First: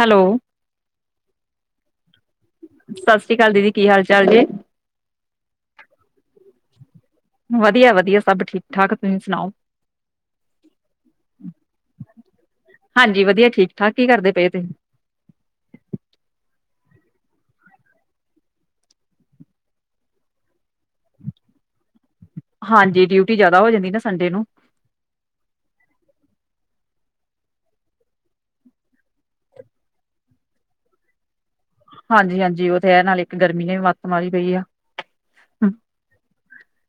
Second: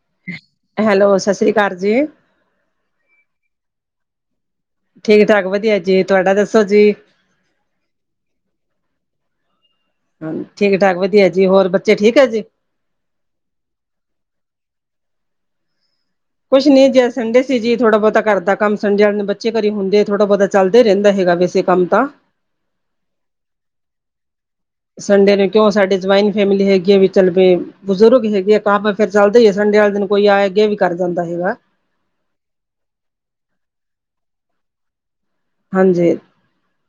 Hello, hello ਸਤਿ ਸ੍ਰੀ ਅਕਾਲ ਜੀ ਸਤਿ ਸ੍ਰੀ ਅਕਾਲ ਦੀਦੀ ਕੀ ਹਾਲ ਚਾਲ ਜੇ ਠੀਕ ਠਾਕ ਵਧੀਆ ਜੀ ਤੁਹਾਡਾ ਦੱਸੋ ਜੀ ਵਧੀਆ ਵਧੀਆ ਸਭ ਠੀਕ ਠਾਕ ਤੁਸੀਂ ਸੁਣਾਓ ਹਾਂਜੀ ਠੀਕ ਠਾਕ ਵਧੀਆ ਜੀ ਹੋਰ ਬੱਚੇ ਠੀਕ ਹੈ ਜੀ ਹਾਂਜੀ ਵਧੀਆ ਠੀਕ ਠਾਕ ਕੀ ਕਰਦੇ ਪਏ ਤੇ ਕੁਛ ਨੀ ਜੇ ਸੰਡੇ ਸੀ ਜੀ ਥੋੜਾ ਬਹੁਤਾ ਘ ਕਰਦਾ ਕੰਮ ਸੰਡੇ ਵਾਲੇ ਨੂੰ ਬੱਚੇ ਘੀ ਹੁੰਦੇ ਥੋੜਾ ਬਹੁਤਾ ਚੱਲਦਾ ਰਹਿੰਦਾ ਹੈਗਾ ਵੈਸੇ ਕੰਮ ਤਾਂ ਹਾਂਜੀ ਡਿਊਟੀ ਜਿਆਦਾ ਹੋ ਜਾਂਦੀ ਨਾ ਸੰਡੇ ਨੂੰ ਸੰਡੇ ਨੂੰ ਕਿਉਂ ਸਾਡੇ ਜੁਆਇੰਟ ਫੈਮਿਲੀ ਹੈਗੀ ਹੈ ਵੀ ਚੱਲ ਪ ਬਜ਼ੁਰਗ ਹੈਗੇ ਆ ਕ ਫੇਰ ਚੱਲਦੇ ਹੀ ਆਏ ਸੰਡੇ ਵਾਲੇ ਦਿਨ ਕੋਈ ਆ ਅੱਗੇ ਵੀ ਕਰ ਜਾਂਦਾ ਹੈਗਾ ਹਾਂਜੀ ਹਾਂਜੀ ਉਹ ਤੇ ਹੈ ਨਾਲੇ ਇੱਕ ਗਰਮੀ ਨੇ ਵੀ ਮੱਤ ਮਾਰੀ ਪਈ ਆ ਹਾਂਜੀ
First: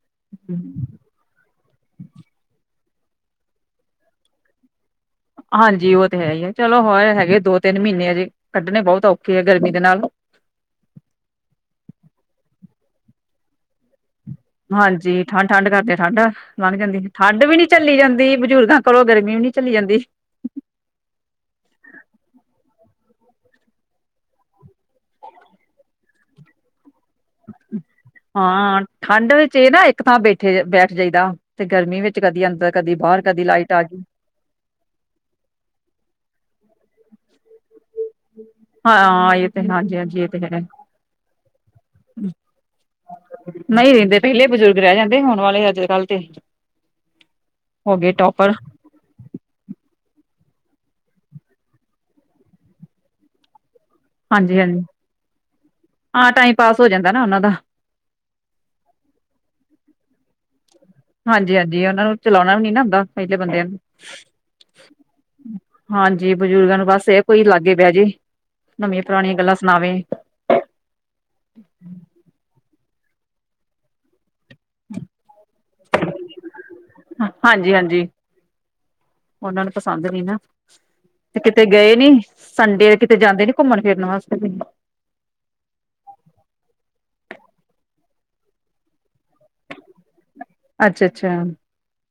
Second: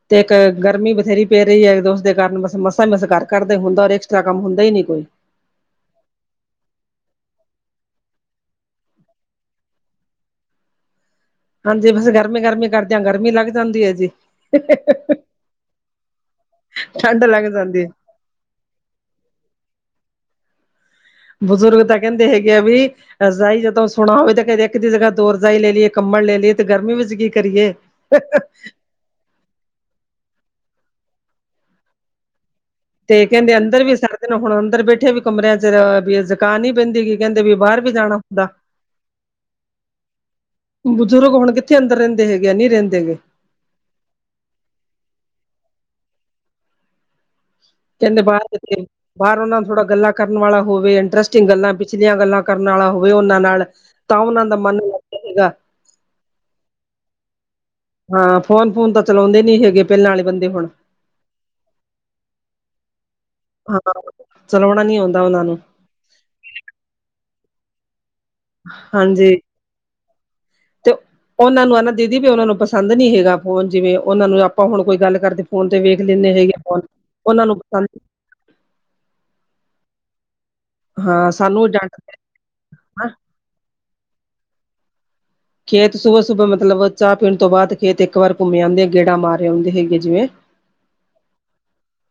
ਤੇ ਇੱਕ ਗਰਮੀ ਬਥੇਰੀ। ਪੇ ਰਹੀ ਹੈ ਦੋ ਉਸਦੇ ਕਾਰਨ ਬਸ ਮਸਾਂ ਮਸ ਕਰਦਾ ਹੀ ਹੁੰਦਾ ਐਕਸਟਰਾ ਕੰਮ ਹੁੰਦਾ ਹੀ ਨੀ ਕੋਈ ਹਾਂਜੀ ਉਹ ਤੇ ਹੈ ਹੀ ਹੈ ਚਲੋ ਹੋਏ ਹੈਗੇ ਦੋ ਤਿੰਨ ਮਹੀਨੇ ਆ ਜੇ ਕੱਢਣੇ ਬਹੁਤ ਔਖੇ ਆ ਗਰਮੀ ਦੇ ਨਾਲ। ਹਾਂਜੀ ਬਸ ਗਰਮੀ -ਗਰਮੀ ਕਰਦਿਆਂ ਗਰਮੀ ਲੱਗ ਜਾਂਦੀ ਹੈ ਜੀ। ਹਾਂਜੀ ਠੰਡ ਠੰਢ ਕਰਦੇ ਠੰਡ ਲੱਗ ਜਾਂਦੀ ਠੰਡ ਵੀ ਨੀ ਚੀ ਜਾਂਦੀ। ਬਜ਼ੁਰਗਾਂ ਕਰੋਂ ਗਰਮੀ ਵੀ ਨੀ ਝੱਲੀ ਜਾਂਦੀ। ਬਜ਼ੁਰਗ ਤਾਂ ਕਹਿੰਦੇ ਹੈਗੇ ਆ ਵੀ। ਰਜਾਈ ਜਦੋਂ ਸੁਣਾ ਹੋਵੇ ਤਾਂ ਕ ਇੱਕ ਦੀ ਜਗਾ ਦੋ ਰਜਾਈ ਲੈ ਲਈਏ ਕੰਬਲ ਲੈ ਲਈਏ, ਤੇ ਗਰਮੀ ਵਿੱਚ ਕਰੀਏ ਹਾਂ ਠੰਡ ਵਿੱਚ ਇਹ ਨਾ ਇੱਕ ਥਾਂ ਬੈਠੇ- ਬੈਠ ਜਾਈਦਾ। ਤੇ ਗਰਮੀ ਵਿੱਚ ਕਦੀ ਅੰਦਰ ਕਦੀ ਬਾਹਰ ਤੇ ਕਦੀ ਕਹਿੰਦੇ ਲਾਈਟ ਆ ਅੰਦਰ ਵੀ ਗਈ। ਸਰਦੇ ਹੁਣ ਅੰਦਰ ਬੈਠੇ ਵੀ ਕਮਰਿਆਂ ਚ' ਵੀ ਜ਼ੁਕਾਨ ਹੀ ਬੈਂਦੀ ਹੈਗੀ। ਕਹਿੰਦੇ ਵੀ ਬਾਹਰ ਵੀ ਜਾਣਾ ਹੁੰਦਾ। ਹਾਂ। ਇਹ ਤੇ ਹਾਂਜੀ- ਹਾਂਜੀ ਇਹ ਤੇ ਹੈ। ਬਜ਼ੁਰਗ ਹੁਣ ਕਿੱਥੇ ਅੰਦਰ ਰਹਿੰਦੇ ਹੈਗੇ ਆ ਨਹੀਂ ਰਹਿੰਦੇ ਹੈਗੇ। ਨਹੀਂ। ਰਹਿੰਦੇ ਪਹਿਲੇ ਬਜ਼ੁਰਗ ਰਹਿ ਜਾਂਦੇ ਹੋੁਣ ਵਾਲੇ ਅੱਜ- ਕੱਲ੍ਹ ਤੇ ਹੋ ਗਏ ਕੇਹਦੇ ਟੋਪਰ ਬਾਹਰ ਕਿਥੇ? ਬਾਹਰ ਉਹਨਾਂ ਨੂੰ ਥੋੜ੍ਹਾ ਗੱਲਾਂ ਕਰਨ ਵਾਲਾ ਹੋਵੇ ਇੰਟਰਸਟਿੰਗ ਗੱਲਾਂ ਪਿਛਲੀਆਂ ਗੱਲਾਂ ਕਰਨ ਵਾਲਾ ਹੋਵੇ ਉਹਨਾਂ ਨਾਲ। ਤਾਂ ਉਹਨਾਂ ਦਾ ਹਾਂਜੀ ਮਨ ਹਾਂਜੀ ਲੱਗਦਾ ਹੈਗਾ। ਹਾਂ। ਟਾਈਮ ਪਾਸ ਹੋ ਜਾਂਦਾ ਨਾ। ਉਹਨਾਂ ਦਾ ਹਾਂ। ਫੋਨ -ਫੂਨ ਤਾਂ ਚਲਾਉਂਦੇ ਨੀ ਹੈਗੇ ਪਹਿਲਾਂ ਵਾਲੇ ਬੰਦੇ ਹੁਣ। ਹਾਂਜੀ -ਹਾਂਜੀ ਉਹਨਾ ਨੂੰ ਚਲਾਉਣਾ ਵੀ ਨੀ ਨਾ ਆਉਦਾ। ਹਾਂ। ਚਲਾਉਣਾ ਨੀ ਆਉਂਦਾ ਉਹਨਾਂ ਨੂੰ। ਹਾਂਜੀ। ਬਜ਼ੁਰਗਾਂ ਨੂੰ ਬਸ ਇਹ ਕੋਈ ਲਾਗੇ ਬਹਿ ਜੇ। ਨਵੀਆਂ- ਹਾਂਜੀ ਪੁਰਾਣੀਆਂ ਗੱਲਾਂ ਸੁਣਾਵੇ। ਤੇ ਉਹਨਾਂ ਨੂੰ ਹਨਾ ਦੀਦੀ ਵੀ ਉਹਨਾਂ ਨੂੰ ਪਸੰਦ ਨੀ ਹੈਗਾ। ਫੋਨ ਜਿਵੇਂ ਉਹਨਾਂ ਨੂੰ ਆਪਾਂ ਹੁਣ ਕੋਈ ਗੱਲ ਕਰਦੇ ਫੋਨ ਤੇ ਵੇਖ ਲੈਂਦੇ ਹੈਗੇ ਆ ਫੋਨ। ਉਹਨਾਂ ਨੂੰ ਹਾਂਜੀ ਪ ਹਾਂਜੀ ਉਹਨਾਂ ਨੂੰ ਪਸੰਦ ਨੀ ਨਾ, ਹਾਂ ਤੇ ਕਿਤੇ ਸਾਨੂੰ ਗਏ ਨੀ? ਡਾਂਟਦੇ ਸੰਡੇ ਕਿਤੇ ਜਾਂਦੇ ਨੀ ਘੁੰਮਣ ਫਿਰਨ ਵਾਸਤੇ। ਖੇਤ ਸੁਬਹਾ- ਸੁਬਹਾ ਮਤਲਬ ਚਾਹ ਪੀਣ ਤੋਂ ਬਾਅਦ ਖੇਤ ਇੱਕ ਵਾਰ ਘੁੰਮੇ ਆਦੇ ਗੇੜਾ ਮਾਰੇ ਆਉਂਦੇ ਹੈਗੇ ਜਿਵੇਂ ਅੱਛਾ- ਅੱਛਾ।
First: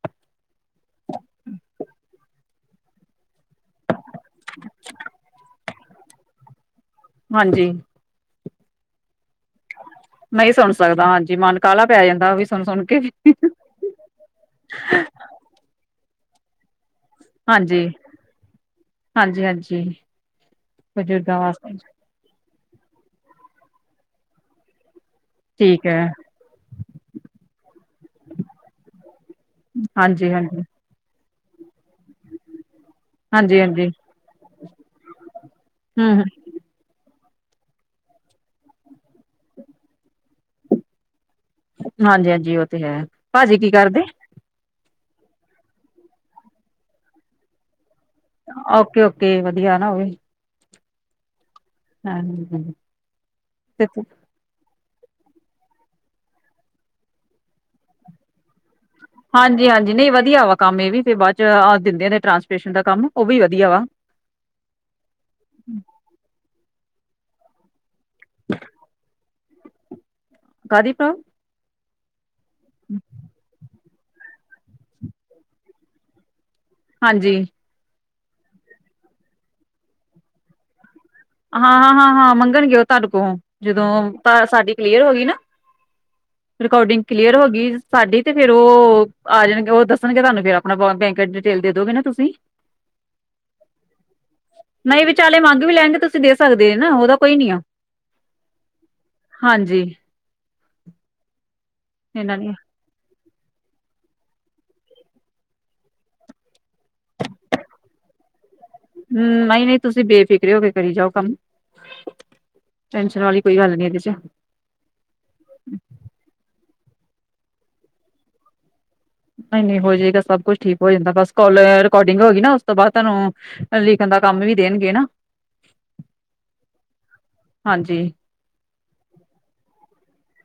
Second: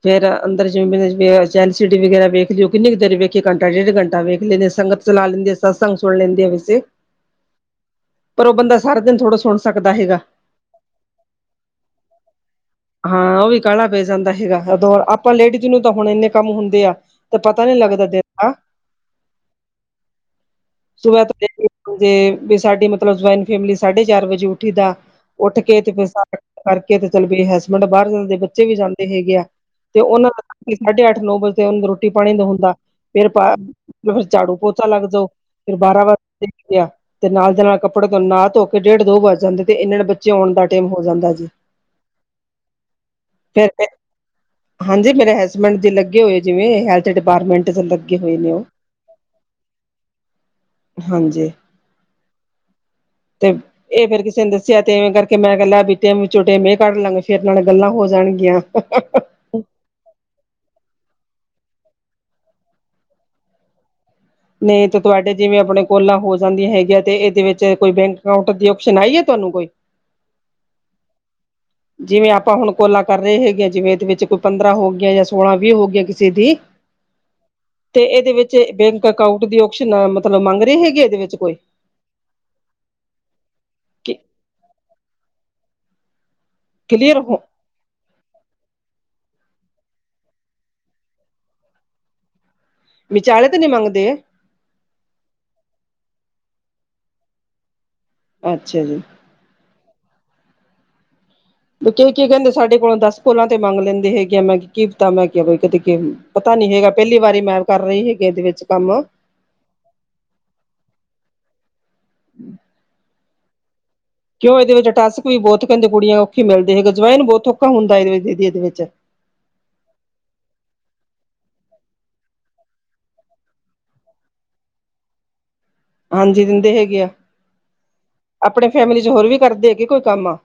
ਫਿਰ ਅੰਦਰ ਜਿਵੇਂ ਚੈਲ ਸਿਟੀ ਵਗੈਰਾ ਵੇਖਦੇ ਹੋ। ਕਿੰਨੀ ਕੁ ਦੇਰ ਵੇਖ ਇੱਕ ਘੰਟਾ- ਡੇਢ ਘੰਟਾ ਵੇਖ ਲੈਂਦੇ ਆ ਸੰਗਤ ਚਲਾ ਲੈਂਦੇ ਆ ਸਤਸੰਗ ਸੁਣ ਲੈਂਦੇ ਆ ਵਸੇ। ਹਾਂਜੀ। ਪਰ ਉਹ ਬੰਦਾ ਸਾਰਾ ਦਿਨ ਥੋੜ੍ਹਾ ਸੁਣ ਸਕਦਾ ਹੈਗਾ। ਨਹੀਂ ਸੁਣ ਸਕਦਾ। ਹਾਂਜੀ। ਮਨ ਕਾਹਲਾ ਪੈ ਜਾਂਦਾ ਉਹ ਵੀ ਸੁਣ- ਸੁਣ ਕੇ। ਹਾਂ ਉਹ ਵੀ ਕਾਹਲਾ ਪੈ ਜਾਂਦਾ ਹੈਗਾ ਉਦੋਂ ਆਪਾਂ ਲੇਡੀਜ਼ ਨੂੰ ਤਾਂ ਹੁਣ ਇੰਨੇ ਕੰਮ ਹੁੰਦੇ ਆ। ਤੇ ਪਤਾ ਨੀ ਹਾਂਜੀ। ਲੱਗਦਾ ਦਿਨ ਦਾ ਹਾਂਜੀ- ਹਾਂਜੀ। ਸੁਬਹ ਬਜ਼ੁਰਗਾਂ ਤੋਂ ਵਾਸਤੇ ਵਜੇ ਸਾਡੀ ਮਤਲਬ ਜੁਇੰਟ ਫੈਮਲੀ ਸਾਢੇ ਚਾਰ ਵਜੇ ਉੱਠੀ ਦਾ। ਉੱਠ ਕੇ ਠੀਕ ਤੇ ਫਿਰ ਹੈ ਸਾਰਾ ਕਰਕੇ ਤੇ ਚੱਲ ਬ ਹਸਬੈਂਡ ਬਾਹਰ ਜਾਂਦੇ, ਬੱਚੇ ਵੀ ਜਾਂਦੇ ਹੈਗੇ ਆ। ਤੇ ਉਹਨਾਂ ਹਾਂਜੀ ਹਾਂਜੀ ਦਾ ਸਾਢੇ ਅੱਠ- ਨੌ ਵਜੇ ਉਹਨੂੰ ਰੋਟੀ- ਪਾਣੀ ਦਾ ਹੁੰਦਾ। ਫੇਰ ਹਾਂਜੀ ਹਾਂਜੀ ਫਿਰ ਝਾੜੂ ਪੋਚਤਾ ਲੱਗ ਜਾਓ। ਫਿਰ ਬਾਰਾਂ ਹਮ ਵਜ ਗਿਆ। ਤੇ ਨਾਲ ਦੇ ਨਾਲ ਕੱਪੜੇ ਤੋਂ ਨਾ- ਧੋ ਕੇ ਡੇਢ- ਦੋ ਵਜ ਜਾਂਦੇ ਤੇ ਇਹਨਾਂ ਨੇ ਬੱਚੇ ਆਉਣ ਦਾ ਟਾਈਮ ਹੋ ਜਾਂਦਾ ਜੀ। ਹਾਂਜੀ- ਹਾਂਜੀ ਉਹ ਤੇ ਹੈ। ਭਾਜੀ ਫਿਰ ਕੀ ਕਰਦੇ? ਹਾਂਜੀ। ਮੇਰੇ ਹਸਬੈਂਡ ਦੀ ਲੱਗੇ ਹੋਏ ਜਿਵੇਂ ਹੈਲਥ ਡਿਪਾਰਟਮੈਂਟ ਲੱਗੇ। ਹੋਏ ਨੇ ਉਹ ਓਕੇ -ਓਕੇ ਵਧੀਆ ਨਾ ਉਹ ਵੀ। ਹਾਂਜੀ। ਹਾਂ ਤੇ ਇਹ ਫੇਰ ਕਿਸੇ ਦੇ ਸਿਆ ਤੇ ਇਵੇਂ ਕਰਕੇ ਮੈਂ ਕਹਿ ਬੀਟੇ ਚੋਟੇ ਮੈਂ ਕੱਢ ਲਾਂਗੇ ਫੇਰ ਨਾਲ ਗੱਲਾਂ ਹੋ ਜਾਣਗੀਆਂ। ਹਾਂਜੀ -ਹਾਂਜੀ ਨਹੀਂ ਵਧੀਆ ਵਾ ਕੰਮ ਇਹ ਵੀ ਫਿਰ ਬਾਅਦ ਚਹ ਦਿੰਦੇ ਆ ਟਰਾਂਸਪਰੇਸ਼ਨ ਦਾ ਕੰਮ ਉਹ ਵੀ ਵਧੀਆ ਵਾ। ਨਹੀਂ ਤੇ ਤੁਹਾਡੇ ਜਿਵੇਂ ਆਪਣੇ ਕੋਲਾ ਹੋ ਜਾਂਦੀਆਂ ਹੈਗੀਆਂ ਤੇ ਇਹਦੇ ਵਿੱਚ ਕੋਈ ਬੈਂਕ ਅਕਾਊਂਟ ਦੀ ਓਪਸ਼ਨ ਆਈ ਹੈ। ਤੁਹਾਨੂੰ ਕੋਈ। ਕਾਦੀ ਪਅ। ਜਿਵੇਂ ਆਪਾਂ ਹੁਣ ਕੋਲਾ ਕਰ ਰਹੇ ਹੈਗੇ ਜਿਵੇਂ ਇਹਦੇ ਵਿੱਚ ਕੋਈ ਪੰਦਰਾਂ ਹੋ ਗਿਆਂ ਜਾਂ ਸੋਲਾਂ ਵੀਹ ਹੋ ਗਿਆਂ ਕਿਸੇ ਦੀ। ਹਾਂਜੀ। ਤੇ ਇਹਦੇ ਵਿੱਚ ਬੈਂਕ ਅਕਾਊਂਟ ਦੀ ਆਪਸ਼ਨ ਮਤਲਬ ਮੰਗ ਰਹੇ ਹੈਗੇ ਇਹਦੇ ਵਿੱਚ ਕੋਈ। ਹਾਂ -ਹਾਂ- ਹਾਂ- ਹਾਂ ਮੰਗਣਗੇ। ਉਹ ਤੁਹਾਡੇ ਕੋਲ ਜਦੋਂ ਸਾਡੀ ਕਲੀਅਰ ਹੋ ਗਈ ਨਾ‌। ਰਿਕਾਰਡਿੰਗ ਕਲੀਅਰ ਹੋ ਗਈ। ਸਾਡੀ ਤੇ ਫੇਰ ਉਹ, ਆ ਜਾਣਗੇ ਉਹ ਦੱਸਣਗੇ ਤੁਹਾਨੂੰ ਫਿਰ ਆਪਣਾ ਬੈਂਕ ਡਿਟੇਲ ਦੇ ਦੋਗੇ ਨਾ ਤੁਸੀਂ। [inaudible] ਵਿਚਾਲੇ ਤਾਂ ਨਹੀਂ ਮੰਗਦੇ। ਨਹੀਂ ਵਿਚਾਲੇ ਮੰਗ ਵੀ ਲੈਣਗੇ ਤੁਸੀਂ ਦੇ ਸਕਦੇ ਆ ਨਾ ਉਹਦਾ ਕੋਈ ਨੀ ਆ। ਅੱਛਾ ਜੀ। ਹਾਂਜੀ। ਬੱਚੇ ਕੀ ਇਹਨਾਂ ਨੇ ਕਹਿੰਦੇ ਸਾਡੇ ਕੋਲੋਂ ਦਸ ਪੁਲਾਂ ਤੇ ਮੰਗ ਲੈਂਦੇ ਹੈਗੇ ਆ ਮੈਂ ਕੀ ਕੀਤਾ ਮੈਂ ਕਿਹਾ ਕੋਈ ਕਦੇ ਪਤਾ ਨੀ ਹੈਗਾ ਪਹਿਲੀ ਵਾਰੀ ਮੈਂ। ਕਰ ਰਹੀ ਹੈਗੀ ਇਹਦੇ ਵਿੱਚ ਕੰਮ। ਹਮ ਨਹੀਂ ਨਹੀਂ ਤੁਸੀਂ ਬੇਫਿਕਰੇ ਹੋ ਕੇ ਕਰੀ ਜਾਓ ਕੰਮ ਟੈਨਸ਼ਨ ਵਾਲੀ। ਕੋਈ ਹੱਲ ਨੀ ਇਹਦੇ ਚ। ਕਿਉਂ ਇਹਦੇ ਵਿੱਚ ਟਾਸ੍ਕ ਵੀ ਬਹੁਤ ਕਹਿੰਦੇ ਕੁੜੀਆਂ ਔਖੀ ਮਿਲਦੇ ਸੀਗੇ ਜੋਇਨ ਬਹੁਤ ਔਖਾ ਹੁੰਦਾ ਇਹਦੇਦੀ ਇਹਦੇ ਵਿੱਚ। ਨਹੀਂ ਨਹੀਂ ਹੋ ਜਾਏਗਾ ਸਭ ਕੁੱਛ ਠੀਕ ਹੋ ਜਾਂਦਾ ਬਸ ਕੋਲ ਰਿਕੋਡਿੰਗ ਹੋਗੀ ਨਾ ਉਸ ਤੋਂ ਬਾਅਦ ਤੁਹਾਨੂੰ। ਲਿਖਣ ਦਾ ਕੰਮ ਵੀ ਦੇਣਗੇ ਨਾ। ਹਾਂਜੀ ਦਿੰਦੇ ਹੈਗੇ ਆ। ਹਾਂਜੀ। ਆਪਣੀ ਫੈਮਿਲੀ ਚ ਹੋਰ ਵੀ ਕਰਦੇ ਹੈ ਕਿ ਕੋਈ ਕੰਮ।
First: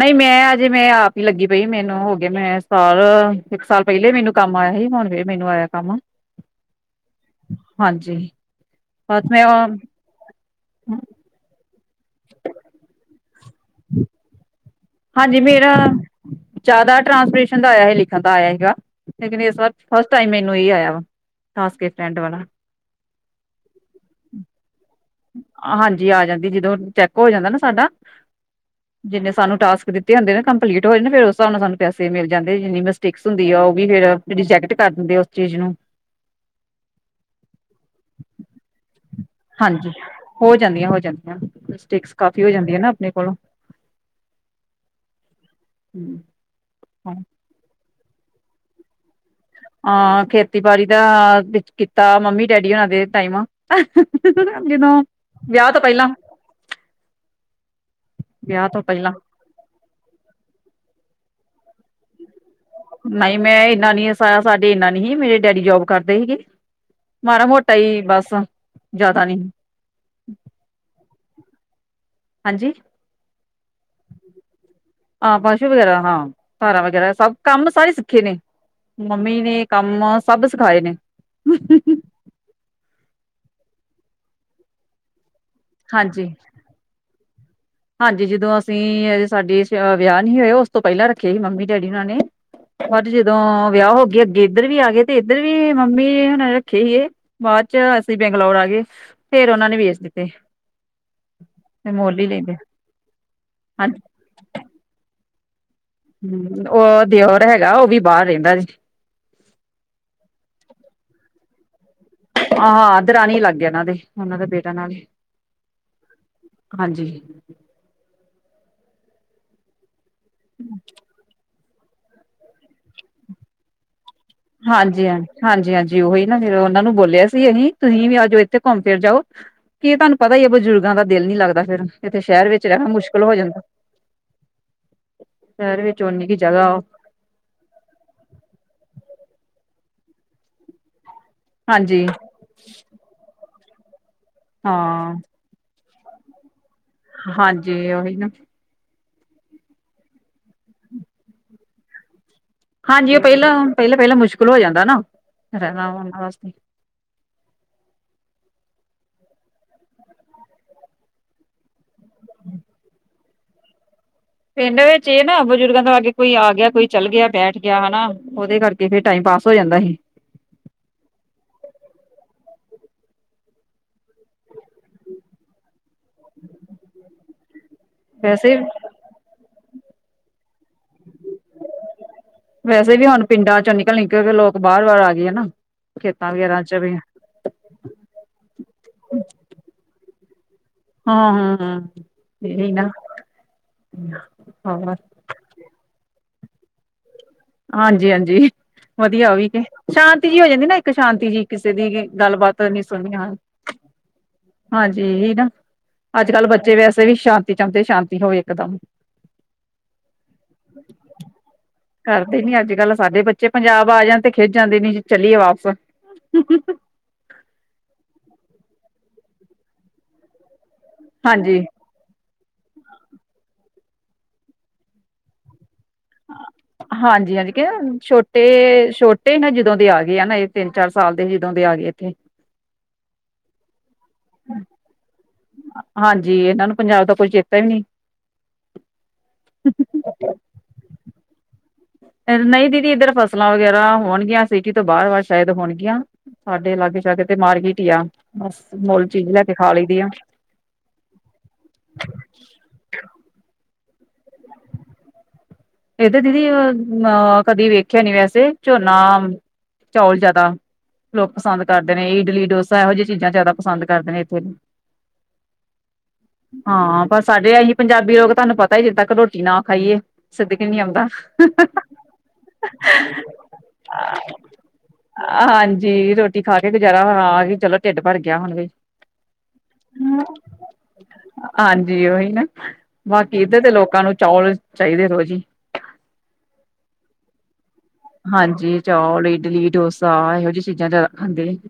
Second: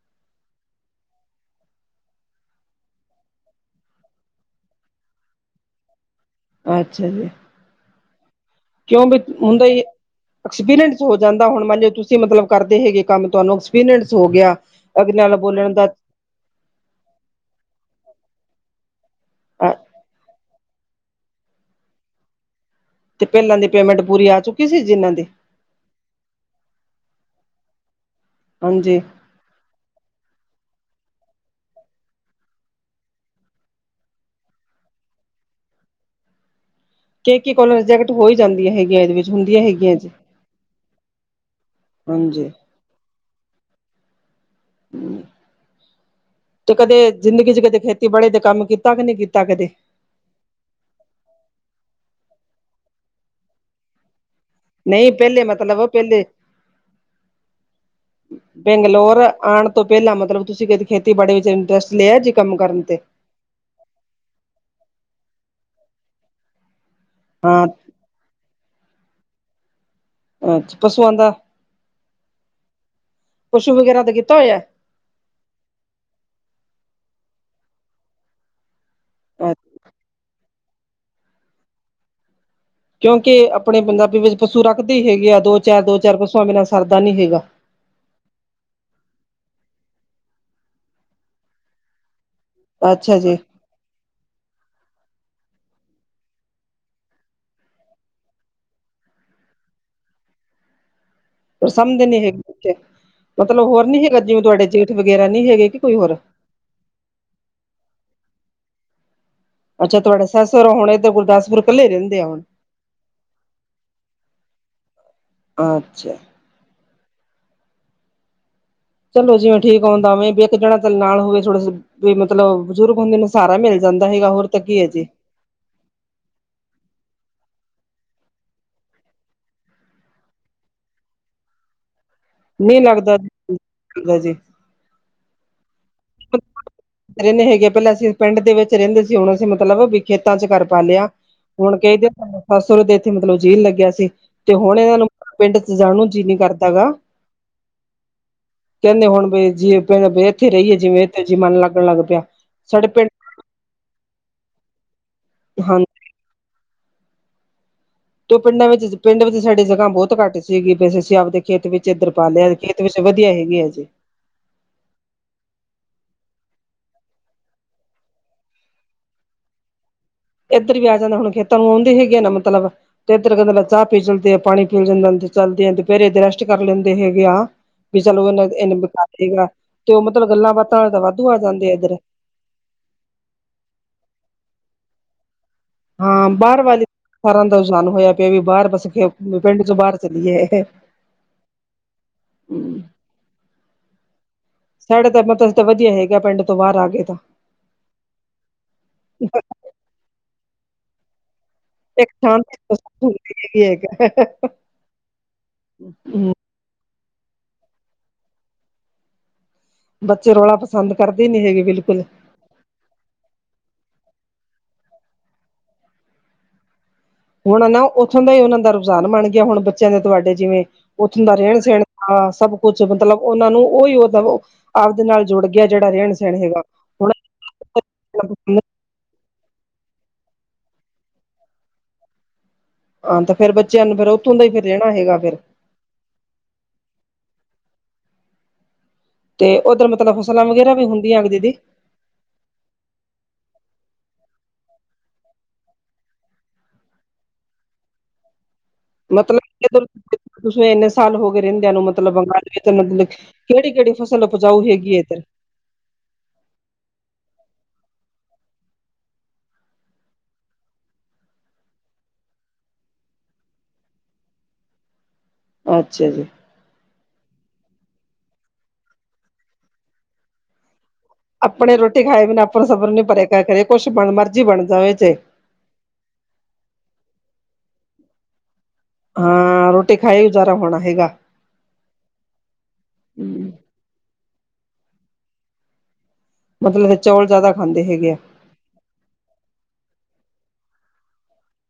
ਨਹੀਂ ਮੈਂ ਅਜੇ ਮੈਂ ਆਪ ਹੀ ਲੱਗੀ ਪਈ ਮੈਨੂੰ ਹੋ ਗਿਆ ਮੈਂ ਸਾਲ ਇੱਕ ਸਾਲ ਪਹਿਲੇ ਮੈਨੂੰ। ਕੰਮ ਆਇਆ ਹੀ ਹੁਣ ਫੇਰ ਮੈਨੂੰ ਆਇਆ ਕੰਮ। ਅੱਛਾ ਜੀ ਹਾਂਜੀ ਕਿਉਂ ਬ ਬਸ ਮੈਂ ਹੁੰਦਾ ਹੀ ਐਕਸਪੀਰੀਅੰਸ ਹੋ ਜਾਂਦਾ ਹੁਣ ਮੰਨ ਲਿਓ ਤੁਸੀਂ ਮਤਲਬ ਕਰਦੇ ਹੈਗੇ ਕੰਮ ਤੁਹਾਨੂੰ ਐਕਸਪੀਰੀਅੰਸ ਹੋ ਗਿਆ। ਅਗਲੇ ਨਾਲ ਹਾਂਜੀ ਮੇਰਾ ਬੋਲਣ ਦਾ ਜ਼ਿਆਦਾ ਟਰਾਂਸਲੇਸ਼ਨ ਦਾ ਆਇਆ ਸੀ ਲਿਖਣ ਦਾ ਆਇਆ ਸੀਗਾ। ਲੇ ਇਸ ਵਾਰ ਫਸਟ ਟਾਈਮ ਮੈਨੂੰ ਇਹ ਆਇਆ ਵਾ ਖਾਸ ਕੇ ਫਰਡ ਵਾਲਾ। ਤੇ ਪਹਿਲਾਂ ਦੀ ਪੇਮੈਂਟ ਪੂਰੀ ਆ ਚੁੱਕੀ ਸੀ ਜਿਨ੍ਹਾਂ ਦੀ। ਹਾਂਜੀ ਆ ਜਾਂਦੀ ਜਦੋਂ ਚੈੱਕ ਹੋ ਜਾਂਦਾ ਨਾ ਸਾਡਾ। ਹਾਂਜੀ। ਜਿੰਨੇ ਸਾਨੂੰ ਟਾਸਕ ਦਿੱਤੇ ਹੁੰਦੇ ਨਾ ਕੰਪਲੀਟ ਹੋਏ ਨਾ ਫਿਰ ਉਸ ਹਿਸਾਬ ਨਾਲ ਸਾਨੂੰ ਪੈਸੇ ਮਿਲ ਜਾਂਦੇ ਜਿੰਨੀ ਮਿਸਟੇਕ ਹੁੰਦੀ ਆ ਉਹ ਵੀ ਫ਼ੇਰ। ਰ ਰਿਜੈਕਟ ਕਰ ਦਿੰਦੇ ਆ ਉਸ ਚੀਜ਼ ਨੂੰ। ਕੇ ਕੀ ਕੋਲੋਂ ਰਿਜੈਕਟ ਹੋਈ ਜਾਂਦੀਆਂ ਹੈਗੀਆਂ ਇਹਦੇ ਵਿੱਚ। ਹੁੰਦੀਆਂ ਹਾਂਜੀ ਹੈਗੀਆਂ ਜੀ ਹੋ ਜਾਂਦੀਆਂ ਹੋ ਜਾਂਦੀਆਂ ਮਿਸਟੇਕਸ ਕਾਫੀ ਹੋ ਹਾਂਜੀ ਜਾਂਦੀਆਂ ਨਾ ਆਪਣੇ ਕੋਲੋਂ। ਤੇ ਕਦੇ ਜ਼ਿੰਦਗੀ ਚ ਕਦੇ ਖੇਤੀਬਾੜੀ ਦਾ ਕੰਮ ਕੀਤਾ ਕਿ ਨਹੀਂ ਕੀਤਾ ਕਦੇ। ਹਾਂ ਖੇਤੀਬਾੜੀ ਦਾ ਵਿੱਚ ਕੀਤਾ ਮੰਮੀ ਡੈਡੀ ਉਹਨਾਂ ਦੇ ਟਾਈਮ। ਜਦੋਂ ਨਹੀਂ ਪਹਿਲੇ ਵਿਆਹ ਤੋਂ ਮਤਲਬ ਪਹਿਲਾਂ। ਪਹਿਲੇ ਵਿਆਹ ਤੋਂ। ਪਹਿਲਾਂ ਲੋਰ ਆਉਣ ਤੋਂ ਪਹਿਲਾਂ ਮਤਲਬ ਤੁਸੀਂ ਕਦੇ ਖੇਤੀਬਾੜੀ ਵਿੱਚ ਇੰਟਰਸਟ ਲਿਆ ਜੀ ਕੰਮ ਕਰਨ ਤੇ। ਨਹੀਂ ਮੈਂ ਇੰਨਾ ਨੀ ਜਾ ਸਾਡੇ ਇਨਾ ਨੀ ਹੀ ਮੇਰੇ ਡੈਡੀ ਜੋਬ ਕਰਦੇ ਹੀਗੇ। ਮਾੜਾ ਹਾਂ ਮੋਟਾ ਈ ਬਸ ਜਿਆਦਾ ਨੀ। ਅੱਛਾ ਪਸੂਆਂ ਦਾ ਹਾਂਜੀ ਪਸ਼ੂ ਵਗੈਰਾ ਦਾ ਕੀਤਾ ਹੋਇਆ। ਹਾਂ ਪਸ਼ੂ ਵਗੈਰਾ ਹਾਂ ਧਾਰਾ ਵਗੈਰਾ ਸਭ ਕੰਮ ਸਾਰੇ ਸਿੱਖੇ ਨੇ। ਮੰਮੀ ਨੇ ਕੰਮ ਸਭ ਸਿਖਾਏ ਨੇ। ਕਿਉਂਕਿ ਆਪਣੇ ਪੰਜਾਬੀ ਵਿੱਚ ਪਸੂ ਰੱਖਦੇ ਹੀ ਹੈਗੇ ਆ ਦੋ ਚਾਰ ਦੋ ਚਾਰ ਹਾਂਜੀ, ਪਸੂਆਂ ਬਿਨਾਂ ਸਰਦਾ ਨੀ ਹੈਗਾ। ਹਾਂਜੀ ਜਦੋਂ ਅਸੀਂ ਸਾਡੇ ਵਿਆਹ ਨਹੀਂ ਹੋਇਆ ਉਸ ਤੋਂ ਪਹਿਲਾਂ ਰੱਖੇ ਸੀ ਮੰਮੀ ਡੈਡੀ ਉਹਨਾਂ ਨੇ। ਹਡ ਅੱਛਾ ਜੀ ਜਦੋਂ ਵਿਆਹ ਹੋ ਗ ਅੱਗੇ। ਇੱਧਰ ਵੀ ਆ ਗਏ ਤੇ ਇੱਧਰ ਵੀ ਮੰਮੀ ਹੁਣੇ ਰੱਖੇ ਸੀਗੇ ਬਾਅਦ ਚ ਅਸੀਂ ਬੰਗਲੌਰ ਆ ਗਏ। ਫੇਰ ਉਹਨਾਂ ਨੇ ਵੇਚ ਦਿੱਤੇ। ਪਰ ਤੇ ਸਮਝਦੇ ਨੀ ਮੁੱਲ ਹੀ ਹੈਗੇ ਲੈਂਦੇ ਬੇ ਮਤਲਬ ਹੋਰ ਨੀ ਹੈਗਾ ਜਿਵੇਂ ਤੁਹਾਡੇ ਜੇਠ ਵਗੈਰਾ ਨੀ ਹੈਗੇ ਕਿ ਕੋਈ ਹੋਰ। ਹਮ ਉਹ ਦਿਓਰ ਹੈਗਾ ਉਹ ਵੀ ਬਾਹਰ ਰਹਿੰਦਾ ਜੀ। ਅੱਛਾ ਤੁਹਾਡਾ ਸੱਸ ਸੁਰਰਾ ਹੋਣੇ ਗੁਰਦਾਸਪੁਰੱ ਕੱਲੇ ਰਹਿੰਦੇ ਆ ਹੁਨ। ਆ ਦਰਾਣੀ ਲਾਗੇ ਇਹਨਾਂ ਦੇ ਉਹਨਾਂ ਦੇ ਬੇਟਾ ਨਾਲ। ਅੱਛਾ ਹਾਂਜੀ। ਚਲੋ ਜਿਵੇਂ ਠੀਕ ਹੋਂਦਾ ਹੋਵੇ ਵੀ ਇੱਕ ਜਾਣਾ ਨਾਲ ਹੋਵੇ ਥੋੜਾ। ਵੀ ਮਤਲਬ, ਬਜ਼ੁਰਗ ਹੁੰਦੇ ਨੇ, ਸਾਰਾ ਮਿਲ ਜਾਂਦਾ ਹੀਗਾ, ਹੋਰ ਤਾਂ ਕੀ ਹੈ ਜੀ ਹਾਂਜੀ-ਹਾਂਜੀ, ਹਾਂਜੀ-ਹਾਂਜੀ, ਉਹੀ ਨਾ ਉਹਨਾਂ ਨੂੰ ਬੋਲਿਆ ਸੀ ਅਹੀ, ਤੁਹੀਂ ਵੀ ਆਜਾਓ ਇੱਥੇ ਘੁੰਮ-ਫਿਰ ਜਾਓ। ਕੀ ਏ ਤੁਹਾਨੂੰ ਪਤਾ ਹੀ ਆ, ਬਜ਼ੁਰਗਾਂ ਦਾ ਦਿਲ ਨ ਨਹੀਂ ਲੱਗਦਾ ਫਿਰ। ਇਥੇ ਸ਼ਹਿਰ ਵਿੱਚ ਨਹੀਂ ਰਹਿਣਾ ਲੱਗਦਾ ਮੁਸ਼ਕਿਲ ਹੋ ਜਾਂਦਾ। ਲੱਗਦਾ ਜੀ ਸ਼ਹਿਰ ਵਿੱਚ ਓਨੀ ਕੀ ਜਗ੍ਹਾ ਉਹ ਰਹਿੰਨੇ ਹੇਗੇ, ਪਹਿਲਾਂ ਅਸੀਂ ਪਿੰਡ ਦੇ ਵਿੱਚ ਰਹਿੰਦੇ ਸੀ, ਹੁਣ ਅਸੀਂ ਮਤਲਬ ਵੀ ਖੇਤਾਂ'ਚ ਘਰ ਪਾਲਿਆ। ਹੁਣ ਹਾਂਜੀ ਕਹੀਦੇ ਸਾਸ-ਸਹੁਰੇ ਦਾ ਇੱਥੇ ਮਤਲਬ ਜੀ ਨਹੀ ਲੱਗਿਆ ਸੀ, ਤੇ ਹੁਣ ਇਹਨਾਂ ਨੂੰ ਹਾਂ ਪਿੰਡ'ਚ ਜਾਣ ਨੂੰ, ਜੀਅ ਨੀ ਕਰਦਾਗਾ। ਹਾਂਜੀ, ਓਹੀ ਨਾ। ਕਹਿੰਦੇ ਹੁਣ ਬ ਜਿਵੇ, ਇੱਥੇ ਰਹੀਏ, ਜਿਵੇਂ ਇੱਥੇ ਜੀ ਮਨ ਲੱਗਣ ਲੱਗ ਪਿਆ। ਸਾਡੇ ਪਿੰਡ ਹਾਂਜੀ, ਉਹ ਪਹਿਲਾਂ, ਪਹਿਲਾਂ-ਪਹਿਲਾਂ ਮੁਸ਼ਕਿਲ ਹੋ ਜਾਂਦਾ ਨਾ, ਹਾਂ ਰਹਿਣਾ ਓਹਨਾਂ ਵਾਸਤੇ। ਤੇ ਉਹ ਪਿੰਡਾਂ ਵਿੱਚ, ਪਿੰਡ ਵਿੱਚ ਸਾਡੀ ਜਗ੍ਹਾ ਬਹੁਤ ਘੱਟ ਸੀਗੀ, ਬ ਅਸੀਂ ਆਪਦੇ ਖੇਤ ਵਿੱਚ ਇੱਧਰ ਪਾਲਿਆ ਖੇਤ ਵਿੱਚ ਵ ਵਧੀਆ ਹੇਗੀ ਆ ਜੀ। ਪਿੰਡ ਵਿੱਚ ਇਹ ਨਾ ਬਜ਼ੁਰਗਾਂ ਦਾ ਅੱਗੇ ਕੋਈ ਆਗਿਆ, ਕੋਈ ਚੱਲਗਿਆ, ਬੈਠਗਿਆ ਹਨਾ ਉਹਦੇ ਕਰਕੇ ਏਹੇ, ਟਾਈਮ ਪਾਸ ਹੋ ਜਾਂਦਾ ਸੀ। ਇੱਧਰ ਵੀ ਆ ਜਾਣਾ ਹੁਣ, ਖੇਤਾਂ ਨੂੰ ਆਉਂਦੇ ਹੀਨਾ ਮਤਲਬ ਤੇ ਇੱਧਰ ਕਹਿੰਦੇ ਚਾਹ ਪੀ ਚਲ ਜਾਂਦੇ ਆ, ਪਾਣੀ ਪੀ ਜਾਂਦਾ ਚੱਲਦੇ ਆਂ, ਤੇ ਫੇਰ ਇਦ ਰੈਸਟ ਕਰ ਲੈਂਦੇ ਹੈਗੇ ਆ, ਵੀ ਚਲ ਵੈਸੇ ਇਹ ਇਹਨੇ ਬਕਾਰ ਸੀਗਾ, ਤੇ ਉਹ ਮਤਲਬ ਗੱਲਾ-ਬਾਤਾਂ ਵਾਲੇ ਤਾਂ ਵਾਧੂ ਆ ਜਾਂਦੇ ਆ, ਇੱਧਰ। ਵੈਸੇ ਵੀ ਹੁਣ, ਪਿੰਡਾਂ'ਚੋਂ ਨਿਕਲ-ਨਿਕਲਕੇ ਲੋਕ ਬਾਹਰ-ਵਾਰ ਆਗੇ ਆ, ਨਾ। ਹਾਂ, ਖੇਤਾਂ ਬਾਹਰ ਵਗੈਰਾ ਚ ਵਾਲੀ ਵੀ ਸਾਰਾਂ ਦਾ ਰੁਝਾਨ ਹੋਇਆ ਪਿਆ, ਵੀ ਬਾਹਰ ਬਸ ਪਿੰਡ'ਚੋਂ ਬਾਹਰ ਚੱਲੀਏ। ਹਾਂ, ਹੂੰ, ਹੂੰ ਇਹੀ ਨਾ, ਹੋਰ‌ ਤੇ ਵਧੀਆ ਹੈਗਾ, ਪਿੰਡ ਤੋਂ ਬਾਹਰ ਆਗੇ ਤਾਂ। ਹਾਂਜੀ-ਹਾਂਜੀ, ਵਧੀਆ ਉਹ ਵੀ ਤੇ, ਸ਼ਾਂਤੀ ਜਿਹੀ ਹੋ ਜਾਂਦੀ ਨਾ, ਇੱਕ ਸ਼ਾਂਤੀ ਜਿਹੀ। ਕਿਸੇ ਦੀ ਵੀ, ਇੱਕ ਗੱਲਬਾਤ ਨੀ ਸ਼ਾਂਤੀ ਸੁਨਣੀਆ ਹੈਗੀ ਹੈਗਾ ਹਾਂਜੀ, ਇਹੀ ਨਾ। ਅੱਜ-ਕੱਲ ਬੱਚੇ ਵੈਸੇ ਵੀ, ਸ਼ਾਂਤੀ ਚਾਹੁੰਦੇ, ਸ਼ਾਂਤੀ ਹੋਵੇ ਇੱਕਦਮ। ਬੱਚੇ ਰੌਲਾ ਪਸੰਦ ਕਰਦੇ ਨੀ ਹੈਗੇ, ਬਿਲਕੁਲ। ਕਦੇ ਨੀ ਅੱਜ-ਕੱਲ, ਸਾਡੇ ਬੱਚੇ ਪੰਜਾਬ ਆ ਜਾਣ ਤੇ ਖਿਝ ਜਾਂਦੇ ਨੇ ਜੀ, ਚੱਲੀਏ ਵਾਪਸ। ਹੁਣ ਨਾ, ਉੱਥੋਂ ਦਾ ਹੀ ਉਹਨਾਂ ਦਾ ਰੁਝਾਨ ਬਣਗਿਆ। ਹੁਣ ਬੱਚਿਆਂ ਦੇ ਤੁਹਾਡੇ ਜਿਵੇਂ, ਉੱਥੋਂ ਦਾ ਹਾਂਜੀ ਰਹਿਣ-ਸਹਿਣ। ਹਾਂ, ਸਭ ਕੁਛ ਮਤਲਬ ਉਹਨਾਂ ਨੂੰ, ਉਹੀ ਉਹਦਾ ਆਪਦੇ ਨਾਲ ਜੁੜਗਿਆ, ਜਿਹੜਾ ਰਹਿਣ ਸਹਿਣ ਹੈਗਾ ਹੁਣ ਹਾਂਜੀ-ਹਾਂਜੀ, ਕੇ ਛੋਟੇ, ਛੋ ਨੇ ਨਾ ਜਦੋਂ ਦੇ ਆਗਏ ਆ ਨਾ, ਇਹ ਤਿੰਨ-ਚਾਰ ਸਾਲ ਦੇ ਜਦੋਂ ਦੇ ਆ ਗਏ ਇੱਥੇ। ਹਾਂ ਤੇ ਫਿਰ, ਬੱਚਿਆਂ ਨੂੰ ਫਿਰ ਉੱਥੋਂ ਦਾ ਹੀ ਫਿਰ ਰੇਣਾ ਹੈਗਾ, ਫਿਰ। ਹਾਂਜੀ। ਇਹਨਾਂ ਨੂੰ ਪੰਜਾਬ ਦਾ ਕੋਝ ਚੇਤਾ ਈ ਨੀ। ਤੇ, ਉੱਧਰ ਮਤਲਬ ਫਸਲਾਂ ਵਗੈਰਾ ਵੀ ਹੁੰਦੀਆਂ ਨੇ ਦੀਦੀ? ਨਹੀਂ ਦੀਦੀ, ਇੱਧਰ ਫਸਲਾਂ ਵਗੈਰਾ ਹੋਣਗੀਆਂ ਸਿਟੀ ਤੋਂ ਬਾਹਰ-ਵਾਰ ਸ਼ਾਇਦ ਹੋਣਗੀਆਂ। ਸਾਡੇ ਲਾਗੇ-ਸ਼ਾਗੇ ਤੇ ਮਾਰਕੀਟ ਈ ਆ, ਬਸ ਮੁੱਲ ਚੀਜ਼ ਲੈਕੇ ਖਾ ਲਈ ਦੀ ਆ। ਤੁਸਨੁੰ ਇੰਨੇ ਸਾਲ ਹੋਗੇ ਰ੍ਹੇਦਿਆਂ ਨੂੰ, ਮਤਲਬ ਬੰਗਾਲੀ ਤਾਂ ਮਤਲਬ ਕਿਹੜੀ-ਕਿਹੜੀ ਫਸਲ ਉਪਜਾਊ ਹੇਗੀ ਆ, ਇੱਧਰ? ਇੱਧਰ ਦੀਦੀ, ਅ ਕਦੀ ਵੇਖਿਆ ਨੀ ਵੈਸੇ, ਝੋਨਾ, ਚੌਲ ਜਿਆਦਾ। ਲੋਕ ਪਸੰਦ ਕਰਦੇ ਨੇ। ਇਡਲੀ, ਡੋਸਾ ਇਹੋ ਜਿਹੀਆਂ ਚੀਜ਼ਾਂ ਜ਼ਿਆਦਾ ਪਸੰਦ ਕਰਦੇ ਨੇ ਇੱਥੇ। ਅੱਛਾ ਜੀ। ਹਾਂ, ਪਰ ਸਾਡੇ ਐ ਜੀ ਪੰਜਾਬੀ ਲੋਕ ਤੁਹਾਨੂੰ ਪਤਾ ਹੀ, ਜਦੋਂ ਤੱਕ ਰ੍ਹੋਟੀ ਨਾ ਖਾਈਏ, ਸਿੱਧਕ ਹੀ ਨੀ ਆਉਂਦਾ। ਆਪਣੇ ਰੋਟੀ ਖਾਏ ਬਿਨਾਂ ਆਪਾਂ ਨੂੰ ਸਬਰ ਨੂੰ ਨਹੀਂ ਪਰੇਗਾ, ਘਰੇ ਕੁਛ ਬਣ ਮਰਜੀ ਬਣ ਜਾਵੇ ਜੇ। ਹਾਂਜੀ, ਰ੍ਹੋਟੀ ਖਾਕੇ ਗੁਜ਼ਾਰਾ, ਆ ਹੀ ਚਲੋ, ਢਿੱਡ ਭਰਗਿਆ ਹੁਣ ਵੀ। ਹਾਂ, ਰੋਟੀ ਖਾਈ ਗੁਜ਼ਾਰਾ ਹੋਣਾ ਹੇਗਾ। ਹਾਂਜੀ ਉਹੀ ਨਾ, ਬਾਕੀ ਇੱਧਰ ਦੇ ਲੋਕਾਂ ਨੂੰ ਚੌਲ ਚਾਹੀਦੇ ਰੋਜ਼। ਜੀ। ਮਤਲਬ, ਇਹ ਚੌਲ ਜ਼ਿਆਦਾ ਖਾਂਦੇ ਹੇਗੇ ਆ। ਹਾਂਜੀ, ਚੌਲ, ਇਡਲੀ, ਡੋਸਾ ਇਹੋ ਜਿਹੀ ਚੀਜ਼ਾਂ ਜ਼ਿਆਦਾ ਖਾਂਦੇ ਆ।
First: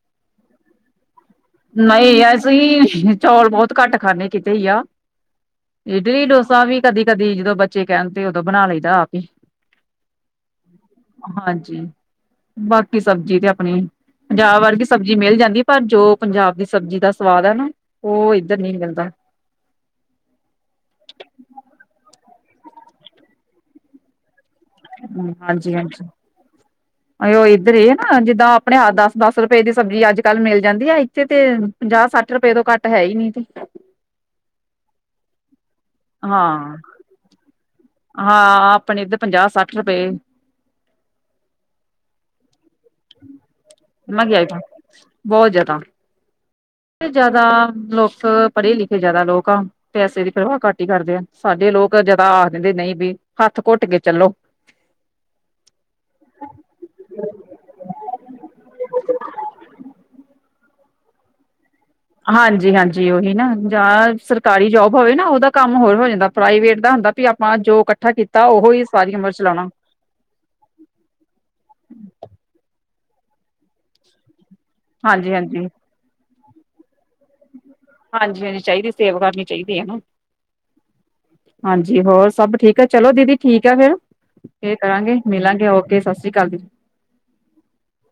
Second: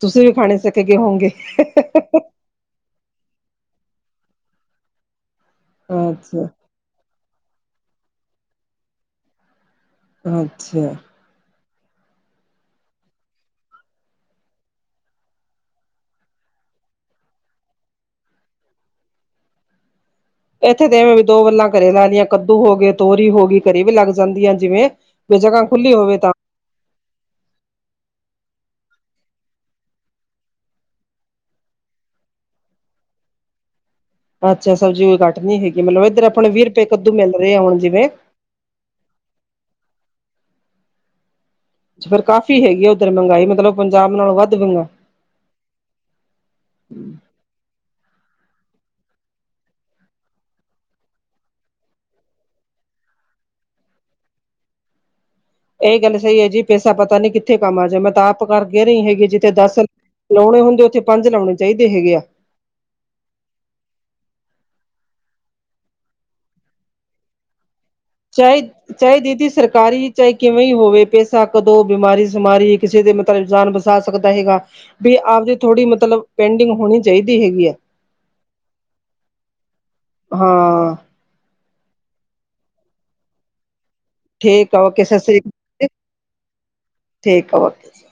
ਤੁਸੀਂ ਵੀ ਖਾਣੇ ਸਿੱਖ ਗਏ ਹੋਂਗੇ। ਨਹੀਂ, ਅਸੀਂ ਚੌਲ ਬਹੁਤ ਘੱਟ ਖਾਣੇ ਕਿਤੇ ਹੀ ਆ। ਇਡਲੀ ਅੱਛਾ ਡੋਸਾ ਵੀ ਕਦੀ-ਕਦੀ ਜਦੋਂ ਬੱਚੇ ਕਹਿਣਦੇ ਉਦੋਂ ਬਣਾ ਲਈਦਾ ਆਪ ਹੀ। ਅੱਛਾ। ਹਾਂਜੀ। ਬਾਕੀ ਸਬਜ਼ੀ ਤੇ ਆਪਣੀ, ਪੰਜਾਬ ਵਰਗੀ ਸਬਜ਼ੀ ਮਿਲ ਜਾਂਦੀ ਪਰ ਜੋ ਪੰਜਾਬ ਦੀ ਸਬਜ਼ੀ ਦਾ ਸਵਾਦ ਐ ਨਾ, ਉਹ ਇੱਧਰ ਨੀ ਮਿਲਦਾ। ਇੱਥੇ ਤੇ ਐਵੇਂ ਵੀ ਦੋ ਵੱਲਾਂ ਘਰੇ ਲਾ ਲਈਆ, ਕੱਦੂ ਹੋ ਗਏ, ਤੋਰੀ ਹੋ ਗਈ ਘਰੇ ਵੀ ਲੱਗ ਜਾਂਦੀਆ ਜਿਵੇਂ‌। ਜੇ ਜਗ੍ਹਾ ਖੁੱਲੀ ਹੋਵੇ ਤਾਂ। ਉਹੀ ਇੱਧਰ ਇਹ ਏ ਨਾ, ਜਿੱਦਾਂ ਆਪਣੇ ਆਪ ਦਸ-ਦਸ ਰੁਪਏ ਦੀ ਸਬਜ਼ੀ ਅੱਜ-ਕੱਲ ਮਿਲ ਜਾਂਦੀ ਆ ਇੱਥੇ ਤੇ। ਪੰਜਾਹ-ਸੱਠ ਰੁਪਏ ਤੋਂ ਘੱਟ ਹੈ ਹੀ ਨੀ ਇੱਥੇ ਤੇ। ਅੱਛਾ, ਸਬਜ਼ੀ ਕੋਈ ਘੱਟ ਨਹੀਂ ਹੈਗੀ ਮਤਲਬ ਇੱਧਰ ਆਪਾਂ ਵੀਹ ਰੁਪਏ ਕੱਦੂ ਮਿਲ ਰਹੇ ਹਾਂ ਹੁਣ ਜਿਵੇਂ। ਹਾਂ-ਹਾਂ ਆਪਣੇ ਇੱਧਰ ਪੰਜਾਹ ਸੱਠ ਰੁਪਏ। ਅੱਛਾ, ਫਿਰ ਕਾਫ਼ੀ ਹੈਗੀ ਆ ਉੱਧਰ ਮਹਿੰਗਾਈ ਮਤਲਬ ਪੰਜਾਬ ਨਾਲੋਂ ਵੱਧ ਮਹਿੰਗਾਈ। ਬਹੁਤ ਜਿਆਦਾ। ਇੱਥੇ ਜਿਆਦਾ ਲੋਕ, ਪੜ੍ਹੇ ਲਿਖੇ ਜਿਆਦਾ ਲੋਕ ਆ। ਪੈਸੇ ਦੀ ਪਰਵਾਹ ਘੱਟ ਹੀ ਕਰਦੇ ਆ, ਸਾਡੇ ਲੋਕ ਜਿਆਦਾ ਆਖ ਦਿੰਦੇ ਨਹੀਂ ਵੀ ਹੱਥ ਘੁੱਟ ਕੇ ਚੱਲੋ। ਇਹ ਗੱਲ ਸਹੀ ਐ ਜੀ ਪੈਸਾ ਪਤਾ ਨੀ ਕਿੱਥੇ ਕੰਮ ਆ ਜਾਵੇ, ਮੈਂ ਤਾਂ ਆਪ ਕਹਿ ਰਹੀ ਹੈਗੀ ਜਿੱਥੇ ਦਸ ਲਾਉਣੇ ਹੁੰਦੇ ਉੱਥੇ ਪੰਜ ਲਾਉਣੇ ਚਾਹੀਦੇ ਹੈਗੇ ਆ। ਹਾਂਜੀ-ਹਾਂਜੀ, ਉਹੀ ਨਾ ਜਾਂ ਸਰਕਾਰੀ ਜੋਬ ਹੋਵੇ ਨਾ ਉਹਦਾ ਕੰਮ ਹੋਰ ਹੋ ਜਾਂਦਾ, ਪ੍ਰਾਈਵੇਟ ਦਾ ਹੁੰਦਾ ਵੀ ਆਪਾਂ ਜੋ ਕਰ ਚਾਹੇ ਚਾਹੇ ਜੀਦੀ ਸਰਕਾਰੀ ਚਾਹੇ ਕਿਵੇਂ ਹੀ ਹੋਵੇ ਪੈਸਾ ਕਦੋਂ ਬਿਮਾਰੀ ਸਿਮਾਰੀ ਕਿਸੇ ਦੇ ਮਤਲੱਬ ਜਾਨ ਬਚਾ ਸਕਦਾ ਹੈਗਾ। ਬੀ ਹਾਂਜੀ ਆਪਦੀ ਹਾਂਜੀ ਥੋੜੀ ਮਤਲੱਬ ਪੇਡਿੰਗ ਹੋਣੀ ਚਾਹੀਦੀ ਹੈਗੀ ਆ। ਹਾਂਜੀ-ਹਾਂਜੀ, ਚਾਹੀਦੀ ਸੇਵਾ ਕਰਨੀ ਚਾਹੀਦੀ ਹਨਾ। ਹਾਂ ਹਾਂਜੀ, ਹੋਰ ਸਭ ਠੀਕ ਐ, ਚਲੋ ਦੀਦੀ ਠੀਕ ਆ ਫਿਰ। ਫਿਰ ਠੀਕ ਆ ਓਕੇ ਸਤਿ ਕਰਾਂਗੇ, ਸ੍ਰੀ ਮਿਲਾਂਗੇ ਅਕਾਲ ਓਕੇ ਸਤਿ ਸ਼੍ਰੀ ਅਕਾਲ ਜੀ। ਠੀਕ ਆ, ਓਕੇ ਜੀ।